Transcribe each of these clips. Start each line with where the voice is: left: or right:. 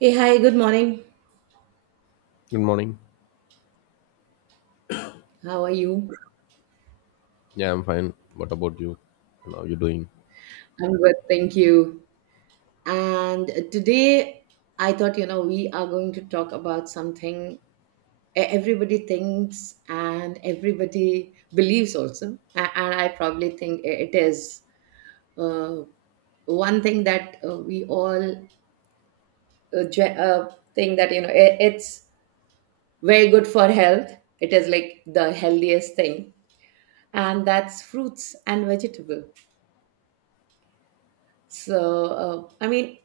right: Hey, hi, good morning.
left: Good morning.
right: How are you?
left: Yeah, I'm fine. What about you? And how you doing?
right: I'm good, thank you. And today I thought, you know, we are going to talk about something everybody thinks and everybody believes also. And I probably think it is uh, one thing that we all think that, you know, it's very good for health. It is like the healthiest thing, and that's fruits and vegetable. So, I mean,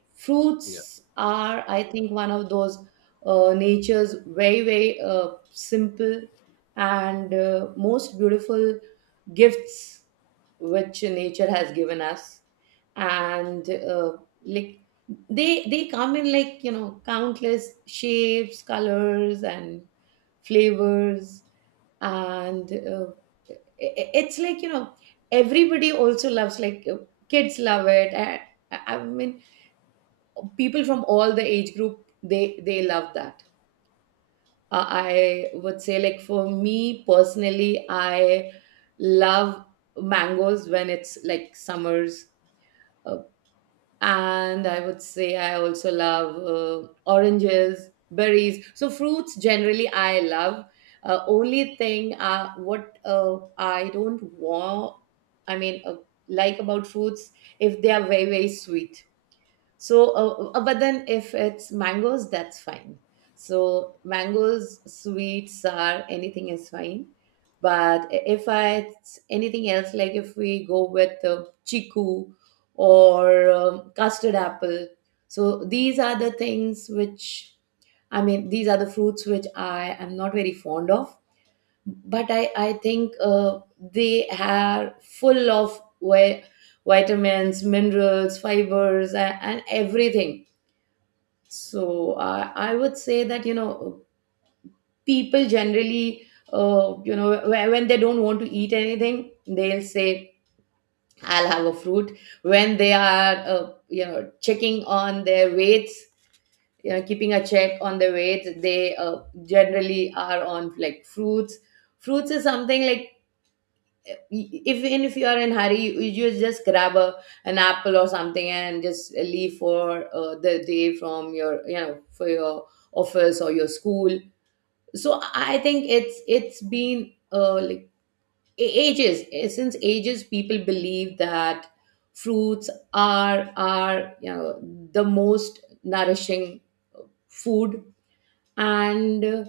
left: Yeah.
right: fruits are, I think, one of those nature's very, very simple and most beautiful gifts which nature has given us. And like they come in, like, you know, countless shapes, colors, and flavors. And it's like, you know, everybody also loves, like, kids love it. And I mean people from all the age group, they love that. I would say, like, for me personally, I love mangoes when it's like summers. uh, and I would say I also love oranges, berries. So fruits, generally, I love. Only thing what I don't want, I mean, like, about fruits, if they are very, very sweet. So, but then if it's mangoes, that's fine. So, mangoes, sweet, sour, anything is fine. But I- if I it's anything else, like if we go with chiku or custard apple, so these are the things which, I mean, these are the fruits which I am not very fond of. But I think they are full of vitamins, minerals, fibers, and everything. So I would say that, you know, people generally, you know, when they don't want to eat anything, they'll say, "I'll have a fruit." When they are, you know, checking on their weights, you know, keeping a check on their weights, they generally are on, like, fruits. Fruits is something like, if, even if you are in hurry, you just grab an apple or something and just leave for the day from your, you know, for your office or your school. So I think it's been, like, ages, since ages people believe that fruits are, you know, the most nourishing food. And uh,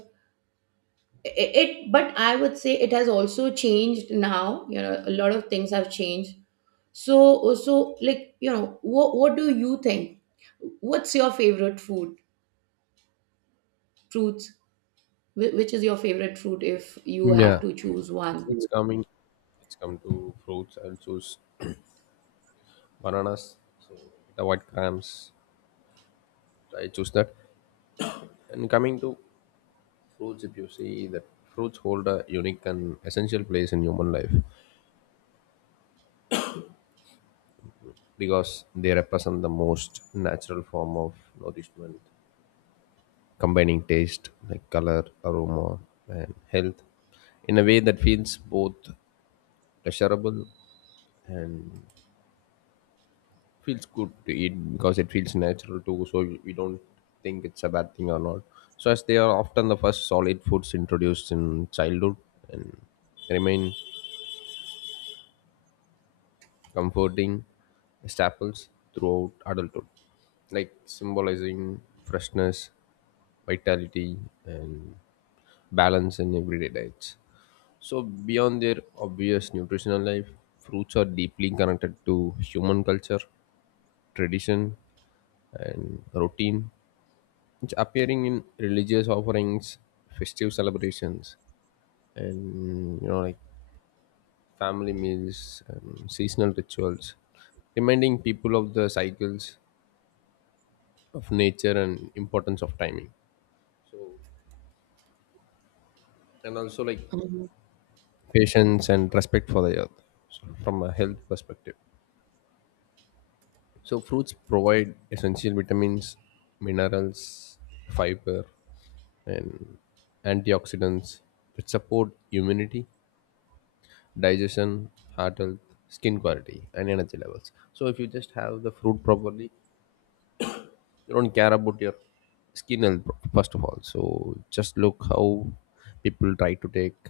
right: i- it, but I would say it has also changed now. You know, a lot of things have changed. So like, you know, what do you think? What's your favorite food? Fruits. Which is your favorite fruit if you have
left: Yeah.
right: to choose
left: It's,
right: one?
left: it's coming. It's come to fruits. I'll choose bananas. So avoid crumbs. I choose that. And coming to fruits, if you see that fruits hold a unique and essential place in human life because they represent the most natural form of nourishment, combining taste like color, aroma, and health in a way that feels both pleasurable feels good to eat because it feels natural too, so we don't think it's a bad thing or not. So as they are often the first solid foods introduced in childhood and remain comforting staples throughout adulthood, like symbolizing freshness, vitality, and balance in everyday diets. So beyond their obvious nutritional life, fruits are deeply connected to human culture, tradition, and routine. It's appearing in religious offerings, festive celebrations, and you know, like family meals, and seasonal rituals, reminding people of the cycles of nature and importance of timing. So, and also like
right: Mm.
left: patience and respect for the earth, so from a health perspective. So, fruits provide essential vitamins, minerals, fiber, and antioxidants that support immunity, digestion, heart health, skin quality, and energy levels. So if you just have the fruit properly, you don't care about your skin health pro- first of all. So just look how people try to take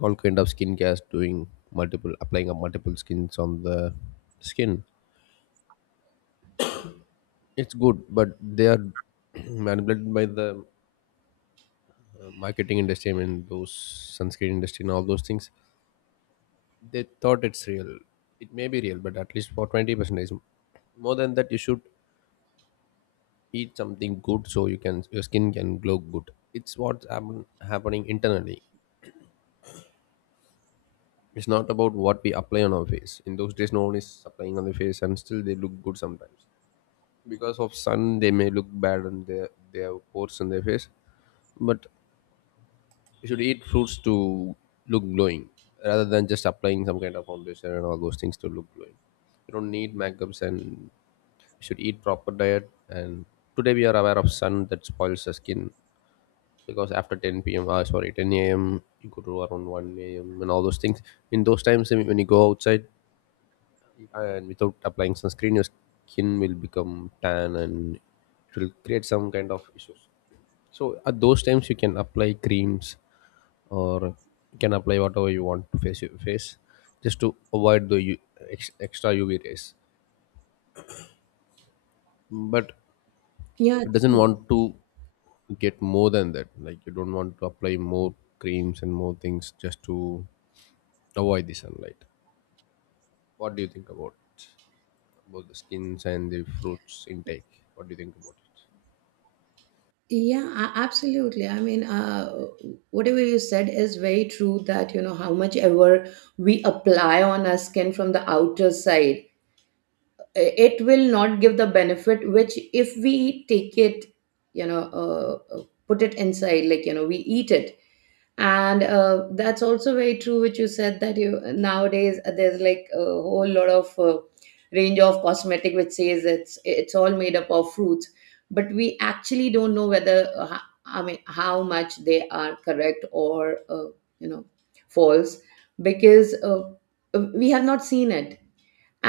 left: all kind of skin skincare, doing multiple applying of multiple skins on the skin. It's good, but they are manipulated by the marketing industry. I mean, those sunscreen industry and all those things. They thought it's real. It may be real, but at least for 20% more than that, you should eat something good so you can your skin can glow good. It's what's happening internally. It's not about what we apply on our face. In those days no one is applying on the face and still they look good sometimes. Because of sun they may look bad and they have pores on their face, but you should eat fruits to look glowing rather than just applying some kind of foundation and all those things to look glowing. You don't need makeups and you should eat proper diet. And today we are aware of sun that spoils the skin, because after 10 p.m. sorry, 10 a.m. you go to around 1 a.m. and all those things. In those times, I mean, when you go outside and without applying sunscreen, your skin will become tan and it will create some kind of issues. So at those times, you can apply creams or you can apply whatever you want to face your face, just to avoid the extra UV rays. But
right: Yeah,
left: it doesn't
right: true.
left: want to get more than that. Like you don't want to apply more creams and more things just to avoid the sunlight. What do you think about both the skins and the fruits intake? What do you think about it?
right: Yeah, absolutely. I mean, whatever you said is very true, that, you know, how much ever we apply on our skin from the outer side, it will not give the benefit which, if we take it, you know, put it inside, like, you know, we eat it. And that's also very true which you said, that, you nowadays there's like a whole lot of range of cosmetic which says it's all made up of fruits. But we actually don't know whether, I mean, how much they are correct or, you know, false. Because we have not seen it.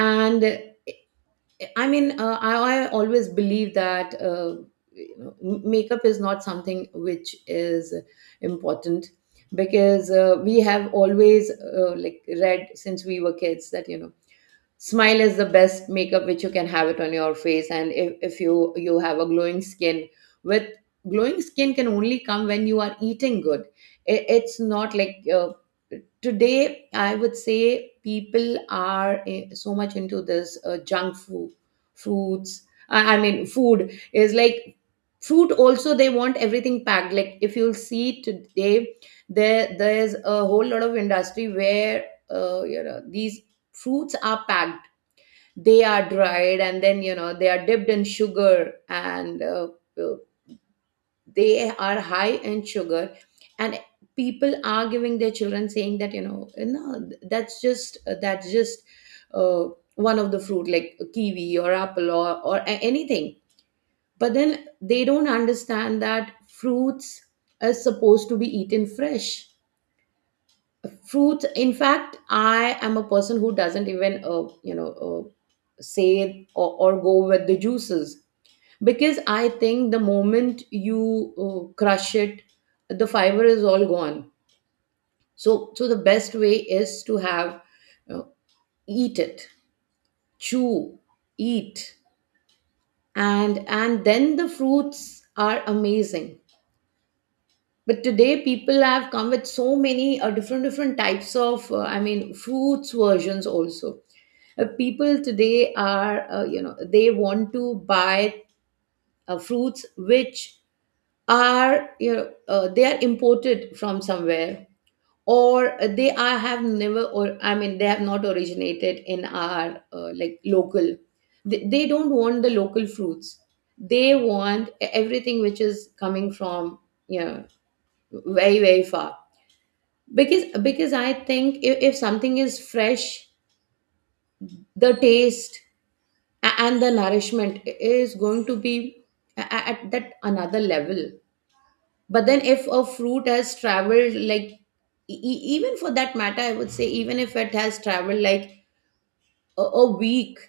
right: And I mean, I always believe that, you know, makeup is not something which is important. Because we have always, like, read since we were kids that, you know, smile is the best makeup which you can have it on your face. And if you have a glowing skin, with, glowing skin can only come when you are eating good. It's not like, today I would say people are, so much into this junk food. Fruits, I mean, food is like, fruit also, they want everything packed. Like, if you'll see today, there's a whole lot of industry where, you know, these fruits are packed, they are dried and then, you know, they are dipped in sugar, and uh, they are high in sugar. And people are giving their children, saying that, you know, "No, that's just, that's just, uh, one of the fruit, like kiwi or apple or, anything." But then they don't understand that fruits are supposed to be eaten fresh. Fruits, in fact, I am a person who doesn't even, you know, say or go with the juices. Because I think the moment you crush it, the fiber is all gone. So the best way is to have, uh, eat it, chew, eat, and then the fruits are amazing. But today people have come with so many different different types of, I mean, fruits versions also. People today are, you know, they want to buy fruits which are, you know, they are imported from somewhere, or they are, have never, or, I mean, they have not originated in our, like, local. They don't want the local fruits. They want everything which is coming from, you know, very, very far. Because I think if something is fresh, the taste and the nourishment is going to be at that another level. But then if a fruit has traveled like, even for that matter, I would say, even if it has traveled like a week,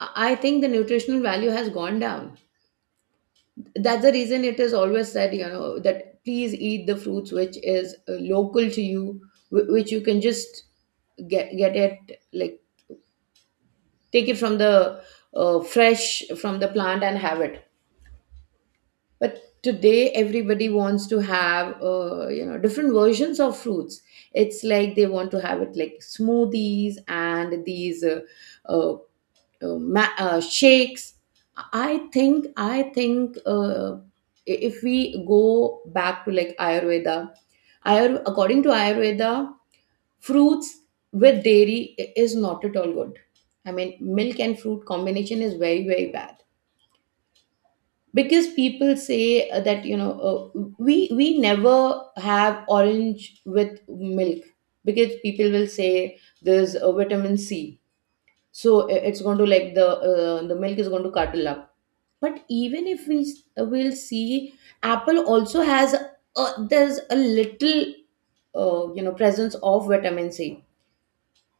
right: I think the nutritional value has gone down. That's the reason it is always said, you know, that please eat the fruits which is local to you, which you can just get it like, take it from the, fresh from the plant and have it. But today everybody wants to have, you know, different versions of fruits. It's like they want to have it like smoothies and these, uh, shakes. I think if we go back to like ayurveda, according to ayurveda, fruits with dairy is not at all good. I mean, milk and fruit combination is very, very bad. Because people say, that, you know, we never have orange with milk, because people will say there's a vitamin C, so it's going to, like, the, the milk is going to curdle up. But even if we, will see, apple also has a, there's a little, you know, presence of vitamin C.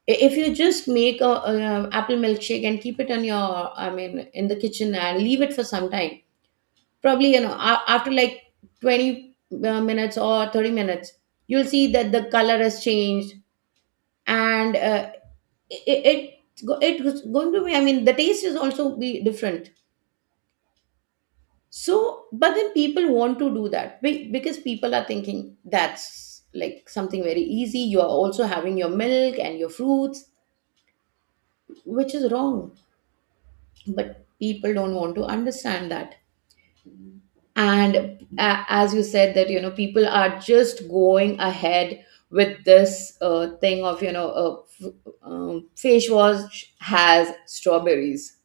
right: If you just make a apple milkshake and keep it on your, I mean, in the kitchen, and leave it for some time, probably, you know, after like 20 minutes or 30 minutes, you'll see that the color has changed. And it, it it's going to be, I mean, the taste is also be different. So but then people want to do that, because people are thinking that's like something very easy, you are also having your milk and your fruits, which is wrong. But people don't want to understand that. And a as you said that, you know, people are just going ahead with this thing of, you know, face wash has strawberries,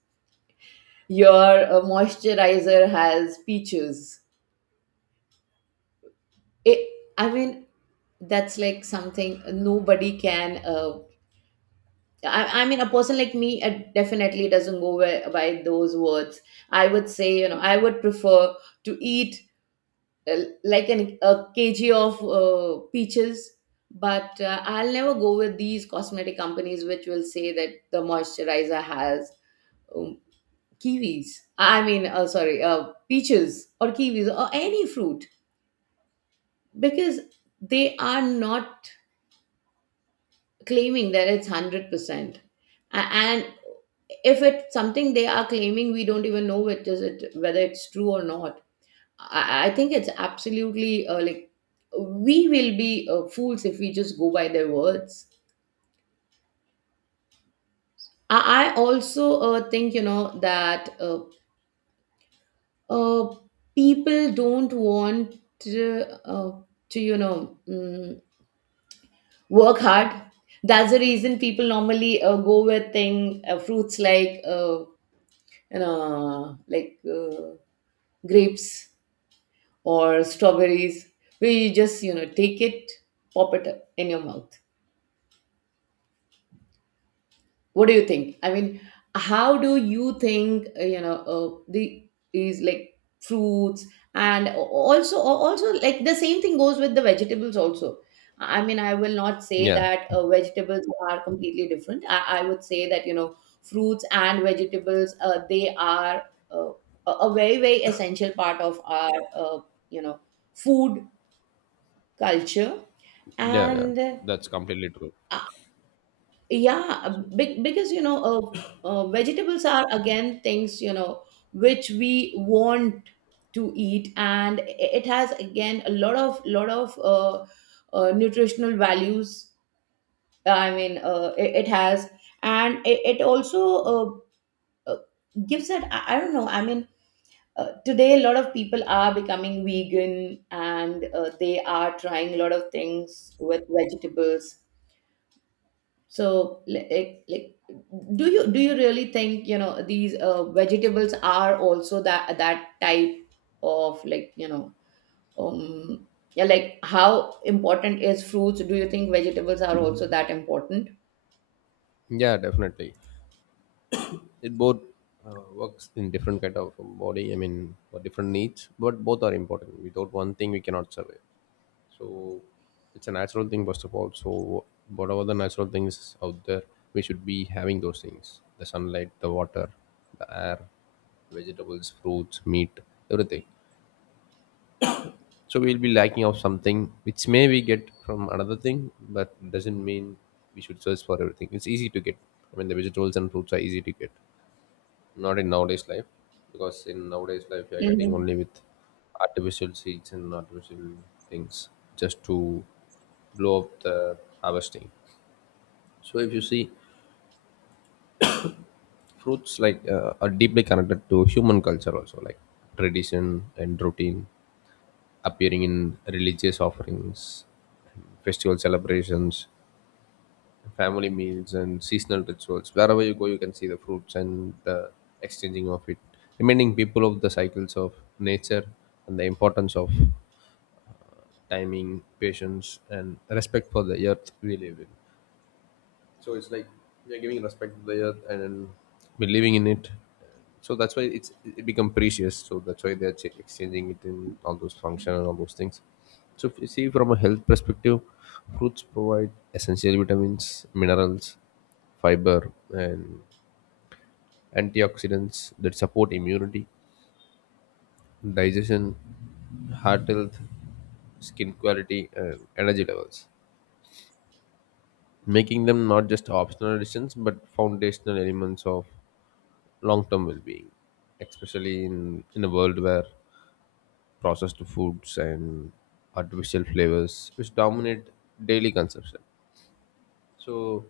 right: your moisturizer has peaches. it, I mean, that's like something nobody can, I mean, a person like me, definitely doesn't go by those words. I would say, you know, I would prefer to eat, uh, like a kg of peaches. But I'll never go with these cosmetic companies which will say that the moisturizer has, um, kiwis, I mean, sorry, peaches or kiwis or any fruit. Because they are not claiming that it's 100%. And if it's something they are claiming, we don't even know it is it, whether it's true or not. I think it's absolutely, like, we will be, fools if we just go by their words. I also, think, you know, that, uh, people don't want to, to, you know, work hard. That's the reason people normally, go with thing, fruits like, you know, like, grapes or strawberries, where you just, you know, take it, pop it in your mouth. What do you think, I mean, how do you think, you know, the, is, like, fruits and also, like, the same thing goes with the vegetables also. I mean, I will not say
left: Yeah,
right: that vegetables are completely different. I would say that, you know, fruits and vegetables, they are, uh, a very, very essential part of our, you know, food culture.
left: yeah, yeah.
right: And I,
left: That's completely true.
right: yeah, big, because, you know, vegetables are again things, you know, which we want to eat, and it has again a lot of nutritional values. I mean, it has, and it also uh, uh, gives that I don't know. I mean, today a lot of people are becoming vegan, and they are trying a lot of things with vegetables so, do you really think these vegetables are also that that type of like you know um, yeah, like how important is fruits? Do you think vegetables are also that important?
left: Yeah, definitely. It both works in different kind of body. I mean, for different needs, but both are important. Without one thing, we cannot survive. So it's a natural thing first of all. So whatever the natural things out there, we should be having those things: the sunlight, the water, the air, vegetables, fruits, meat, everything. So we'll be lacking of something which may we get from another thing, but doesn't mean we should search for everything. It's easy to get. I mean the vegetables and fruits are easy to get, not in nowadays life, because in nowadays life you are getting only
right: Mhm.
left: with artificial seeds and artificial things just to blow up the harvesting. So if you see, fruits like are deeply connected to human culture also, like tradition and routine, appearing in religious offerings, festival celebrations, family meals, and seasonal rituals. Wherever you go, you can see the fruits and the exchanging of it, reminding people of the cycles of nature and the importance of timing, patience, and respect for the earth we live in. So it's like we are giving respect to the earth and believing in it. So that's why it's it become precious. So that's why they're ch- exchanging it in all those functions and all those things. So if you see from a health perspective, fruits provide essential vitamins, minerals, fiber, and antioxidants that support immunity, digestion, heart health, skin quality, and energy levels, making them not just optional additions but foundational elements of long-term well-being, especially in a world where processed foods and artificial flavors which dominate daily consumption. So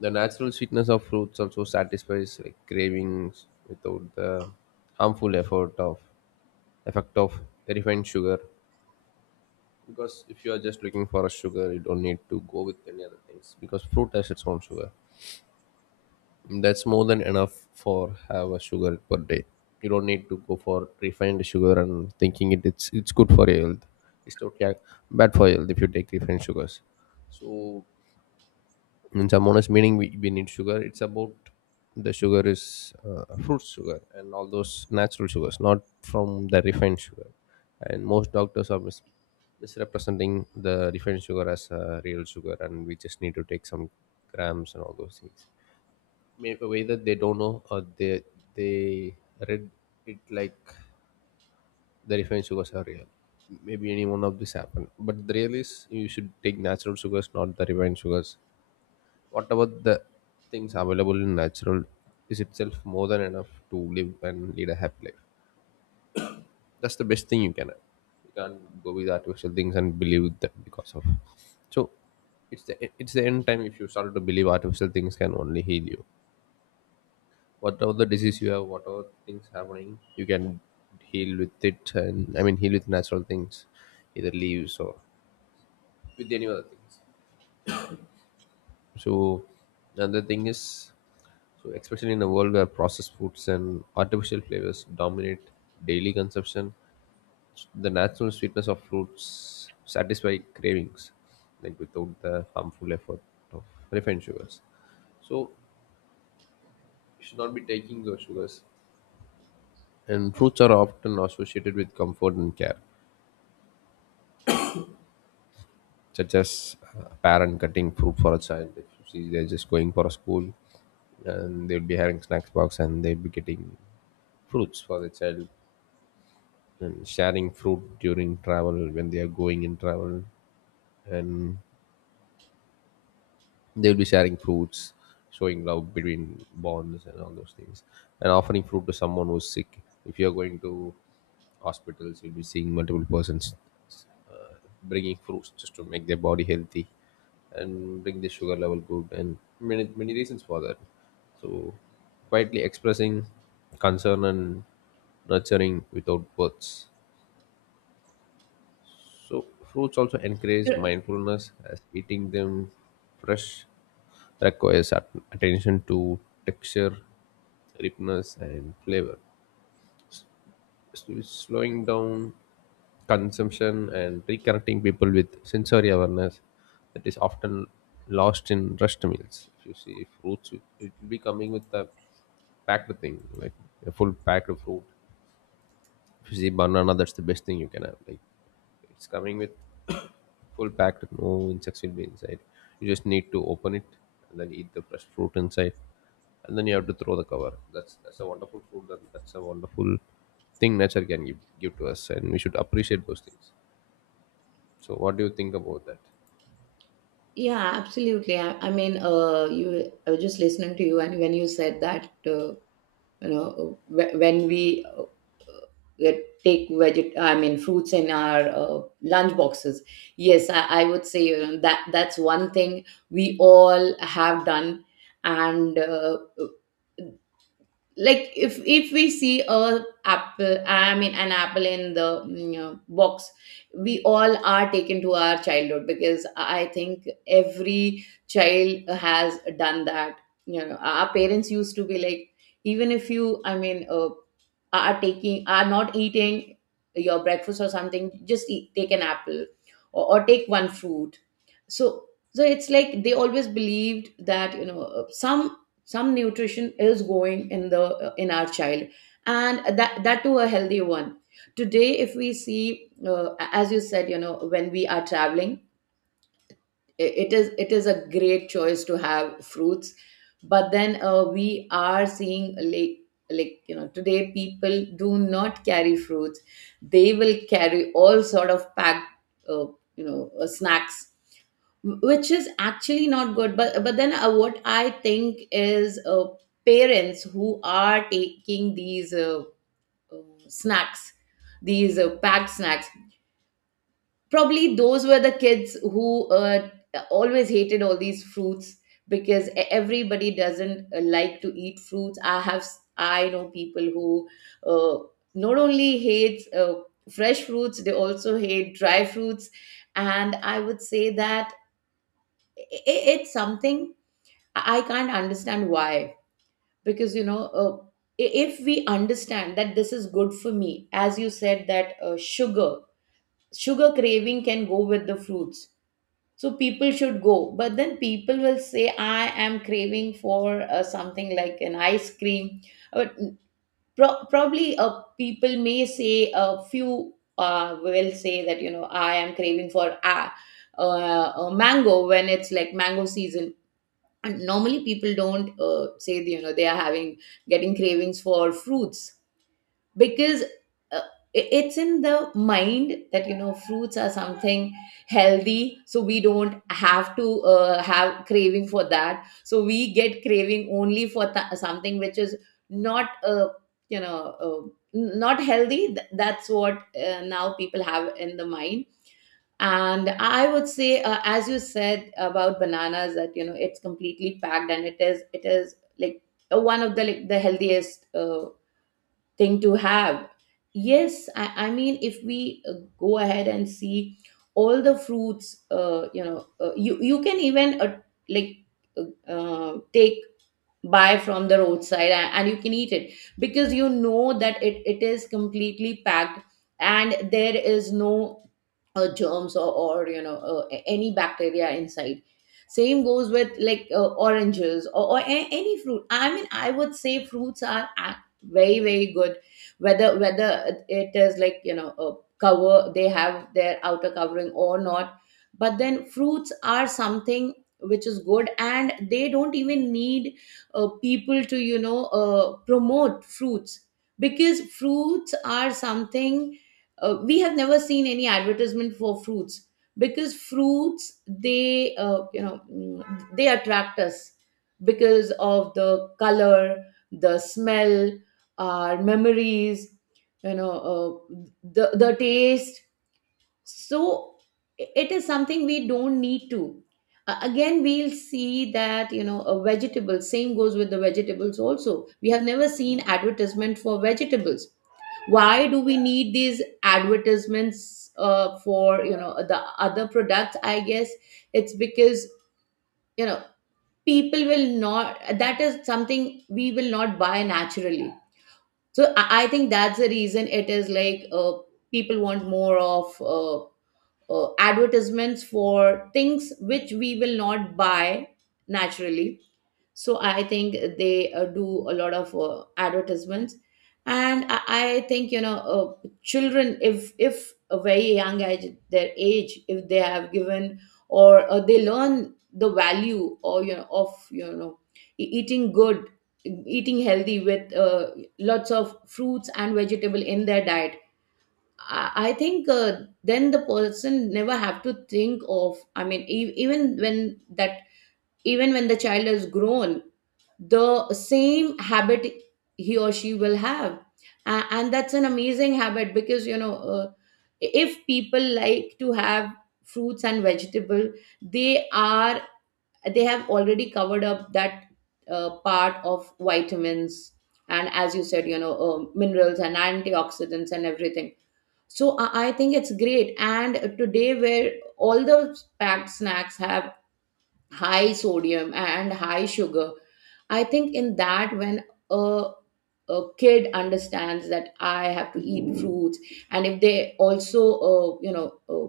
left: the natural sweetness of fruits also satisfies like cravings without the harmful effort of effect of refined sugar. Because if you are just looking for a sugar, you don't need to go with any other things because fruit has its own sugar. That's more than enough for have a sugar per day. You don't need to go for refined sugar and thinking it's good for your health. It's totally ac- bad for your health if you take refined sugars. So in some honest meaning we need sugar. It's about the sugar is fruit sugar and all those natural sugars, not from the refined sugar. And most doctors are misrepresenting the refined sugar as a real sugar and we just need to take some grams and all those things. Maybe either they don't know or they read it like the refined sugars are real. Maybe any one of this happen. But the real is you should take natural sugars, not the refined sugars. What about the things available in natural is itself more than enough to live and lead a happy life. That's the best thing you can have. You can't go with artificial things and believe them because of. So it's the end time if you start to believe artificial things can only heal you, whatever the disease you have, whatever things happening, you can heal with it, and I mean heal with natural things, either leaves or with any other things. So another thing is, so especially in a world where processed foods and artificial flavors dominate daily consumption, the natural sweetness of fruits satisfy cravings, like without the harmful effort of refined sugars. So you should not be taking those sugars. And fruits are often associated with comfort and care, such as a parent cutting fruit for a child. If you see, they're just going for a school and they'll be having snacks box and they'll be getting fruits for the child and sharing fruit during travel when they are going in travel. They'll be sharing fruits, showing love between bonds and all those things, and offering fruit to someone who's sick. If you're going to hospitals, you'll be seeing multiple persons bringing fruits just to make their body healthy and bring the sugar level good and many many reasons for that. So quietly expressing concern and nurturing without words. So fruits also encourage
right: You're-
left: mindfulness as eating them fresh requires attention to texture, ripeness, and flavor. So it's slowing down consumption and reconnecting people with sensory awareness that is often lost in rushed meals. If you see if fruits, it will be coming with a packed thing, like a full packed fruit. If you see banana, that's the best thing you can have. Like it's coming with full packed, no insects will be inside. You just need to open it and then eat the fresh fruit inside, and then you have to throw the cover. That's a wonderful fruit. That's a wonderful thing nature can give, give to us, and we should appreciate those things. So, what do you think about that?
right: Yeah, absolutely. I mean, you, I was just listening to you, and when you said that you know when we uh, take veget I mean fruits in our lunch boxes, yes, I would say, you know, that that's one thing we all have done. And like if we see a apple, I mean an apple, in the box, we all are taken to our childhood because I think every child has done that. You know, our parents used to be like, even if you, I mean, are taking, are not eating your breakfast or something, just eat, take an apple, or take one fruit. So so it's like they always believed that, you know, some nutrition is going in the in our child, and that that too a healthy one. Today if we see, as you said, you know, when we are traveling, it is, it is a great choice to have fruits. But then we are seeing like, you know, today people do not carry fruits. They will carry all sort of packed uh, you know snacks, which is actually not good. But then what I think is, parents who are taking these uh, snacks, these packed snacks, probably those were the kids who always hated all these fruits, because everybody doesn't like to eat fruits. I have, I know people who uh, not only hate fresh fruits, they also hate dry fruits. And I would say that it's something I can't understand why. Because, you know, if we understand that this is good for me, as you said, that sugar, sugar craving can go with the fruits. So people should go. But then people will say, I am craving for something like an ice cream. But probably people may say, a few will say that, you know, I am craving for. A mango when it's like mango season. And normally people don't say, you know, they are having, getting cravings for fruits, because uh, it's in the mind that, you know, fruits are something healthy, so we don't have to have craving for that. So we get craving only for something which is not you know uh, not healthy. That's what now people have in the mind. And I would say, as you said about bananas, that, you know, it's completely packed, and it is, it is like one of the like the healthiest thing to have. Yes, I mean if we go ahead and see all the fruits, you know, you you can even like take, buy from the roadside, and you can eat it because you know that it is completely packed, and there is no germs, or you know any bacteria inside. Same goes with like oranges, or any fruit. I mean I would say fruits are very very good, whether whether it is like, you know, a cover, they have their outer covering or not. But then fruits are something which is good, and they don't even need people to, you know, promote fruits, because fruits are something, we have never seen any advertisement for fruits, because fruits they you know they attract us because of the color, the smell, our memories, you know, uh, the taste. So it is something we don't need to. Again we'll see that, you know, a vegetable, same goes with the vegetables also, we have never seen advertisement for vegetables. Why do we need these advertisements for, you know, the other products? I guess it's because, you know, people will not, that is something we will not buy naturally. So I think that's the reason. It is like people want more of advertisements for things which we will not buy naturally. So I think they do a lot of advertisements. And I think, you know, children, if a very young age, their age, if they have given, or they learn the value or, you know, of, you know, eating good, eating healthy with lots of fruits and vegetable in their diet, I think then the person never have to think of. I mean, even when that, even when the child is grown, the same habit he or she will have. And that's an amazing habit, because, you know, if people like to have fruits and vegetable, they are, they have already covered up that part of vitamins, and as you said, you know, minerals and antioxidants and everything. So I think it's great. And today, where all the packed snacks have high sodium and high sugar, I think in that, when a a kid understands that I have to eat fruits, and if they also you know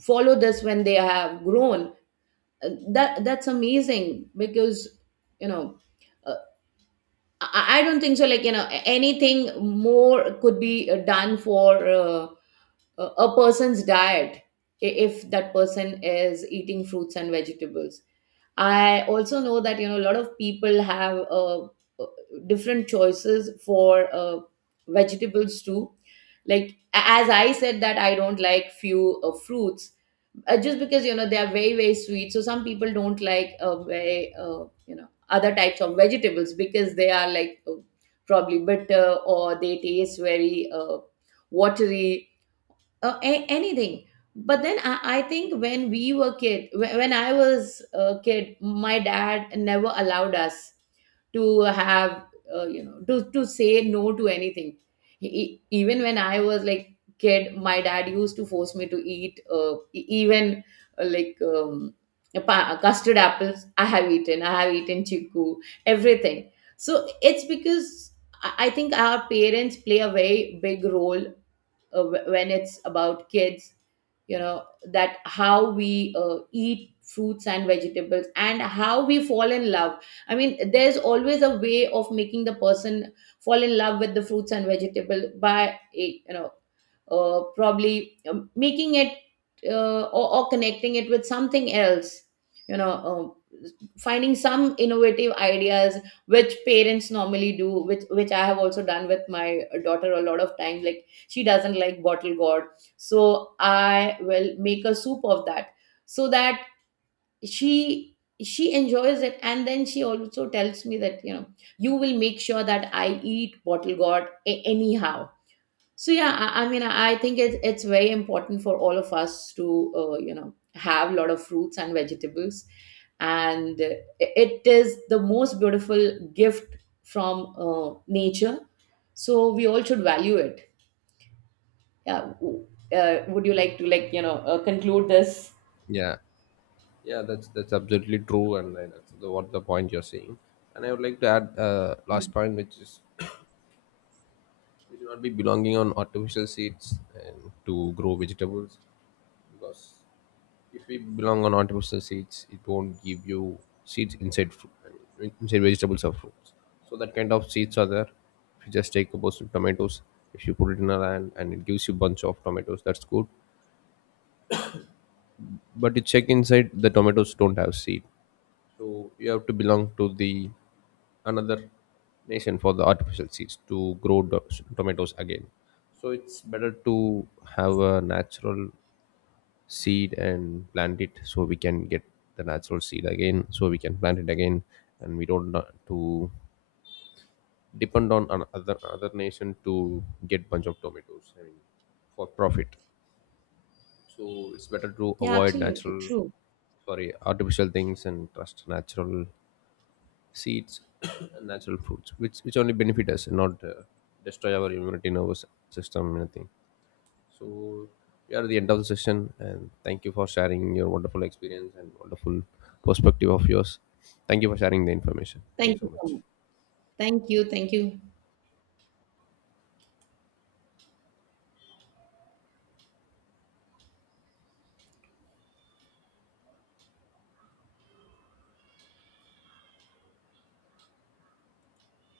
right: follow this when they have grown, that that's amazing, because you know. uh, I don't think so. Like, you know, anything more could be done for a person's diet if that person is eating fruits and vegetables. I also know that, you know, a lot of people have uh, different choices for vegetables too. Like as I said that I don't like few fruits just because, you know, they are very very sweet. So some people don't like very you know other types of vegetables because they are like probably bitter, or they taste very watery, anything. But then I think when we were kid, when I was a kid, my dad never allowed us to have you know to say no to anything. Even when I was like kid, my dad used to force me to eat, e- even like a custard apples I have eaten, I have eaten chiku, everything. So it's because I think our parents play a very big role when it's about kids, you know, that how we eat fruits and vegetables and how we fall in love. I mean there's always a way of making the person fall in love with the fruits and vegetable by you know probably making it or connecting it with something else, you know, uh, finding some innovative ideas which parents normally do, which I have also done with my daughter a lot of times. Like she doesn't like bottle gourd, so I will make a soup of that, so that she she enjoys it. And then she also tells me that, you know, you will make sure that I eat bottle gourd anyhow. So yeah, I mean, I think it's very important for all of us to you know have a lot of fruits and vegetables, and it, it is the most beautiful gift from nature. So we all should value it. Yeah. Would you like to like, you know, conclude this?
left: Yeah, yeah, that's absolutely true, and I- that's the, what the point you're saying. And I would like to add last point, which is we should not be belonging on artificial seeds and to grow vegetables, because if we belong on artificial seeds, it won't give you seeds inside fruit, I mean, inside vegetables or fruits. So that kind of seeds are there. If you just take a bunch of tomatoes, if you put it in a land and it gives you bunch of tomatoes, that's good. But you check inside, the tomatoes don't have seed. So you have to belong to the another nation for the artificial seeds to grow do- tomatoes again. So it's better to have a natural seed and plant it so we can get the natural seed again so we can plant it again, and we don't na- to depend on another other nation to get bunch of tomatoes, I mean, for profit. So it's better to
right: Yeah,
left: avoid
right: absolutely
left: natural,
right: true.
left: sorry, artificial things and trust natural seeds, and natural fruits, which only benefit us, not destroy our immunity, nervous system, anything. So we are at the end of the session, and thank you for sharing your wonderful experience and wonderful perspective of yours. Thank you for sharing the information. Thank
right: Thank
left: you
right: you
left: so
right: so
left: much.
right: much. Thank you. Thank you.